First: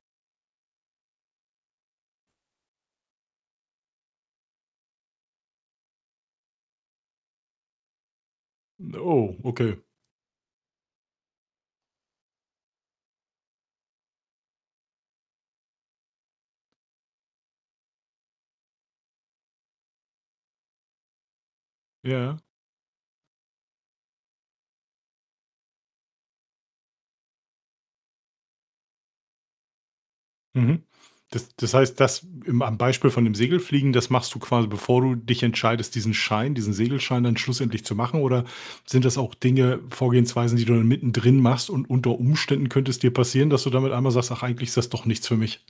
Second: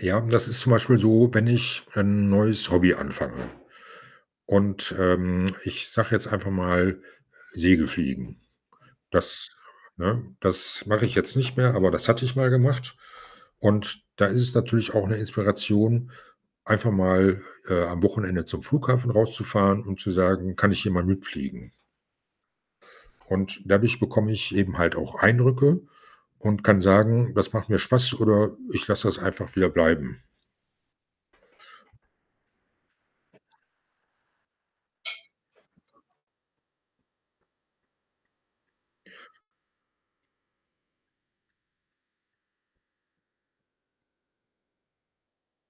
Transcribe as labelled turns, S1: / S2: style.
S1: Ja, das ist zum Beispiel so, wenn ich wenn ein neues Hobby anfange, und ähm, ich sage jetzt einfach mal, Segelfliegen.
S2: Ne, oh,
S1: Das
S2: okay.
S1: ne, das mache ich jetzt nicht mehr, aber das hatte ich mal gemacht und da ist es natürlich auch 'ne Inspiration, einfach mal, äh, am Wochenende zum Flughafen rauszufahren und zu sagen: „Kann ich hier mal mitfliegen?“
S2: Ja.
S1: Und dadurch bekomme ich eben halt auch Eindrücke und kann sagen: „Das macht mir Spaß.“ Oder: „Ich lasse das einfach wieder bleiben.“
S2: Mhm, das das heißt, das im am, Beispiel, von dem Segelfliegen. Das machst du quasi, bevor du dich entscheidest, diesen Schein, diesen Segelschein, dann schlussendlich zu machen, oder sind das auch Dinge, Vorgehensweisen, die du dann mittendrin machst, und unter Umständen, könnte es dir passieren, dass du damit einmal sagst: „Ach, eigentlich ist das doch nichts für mich?“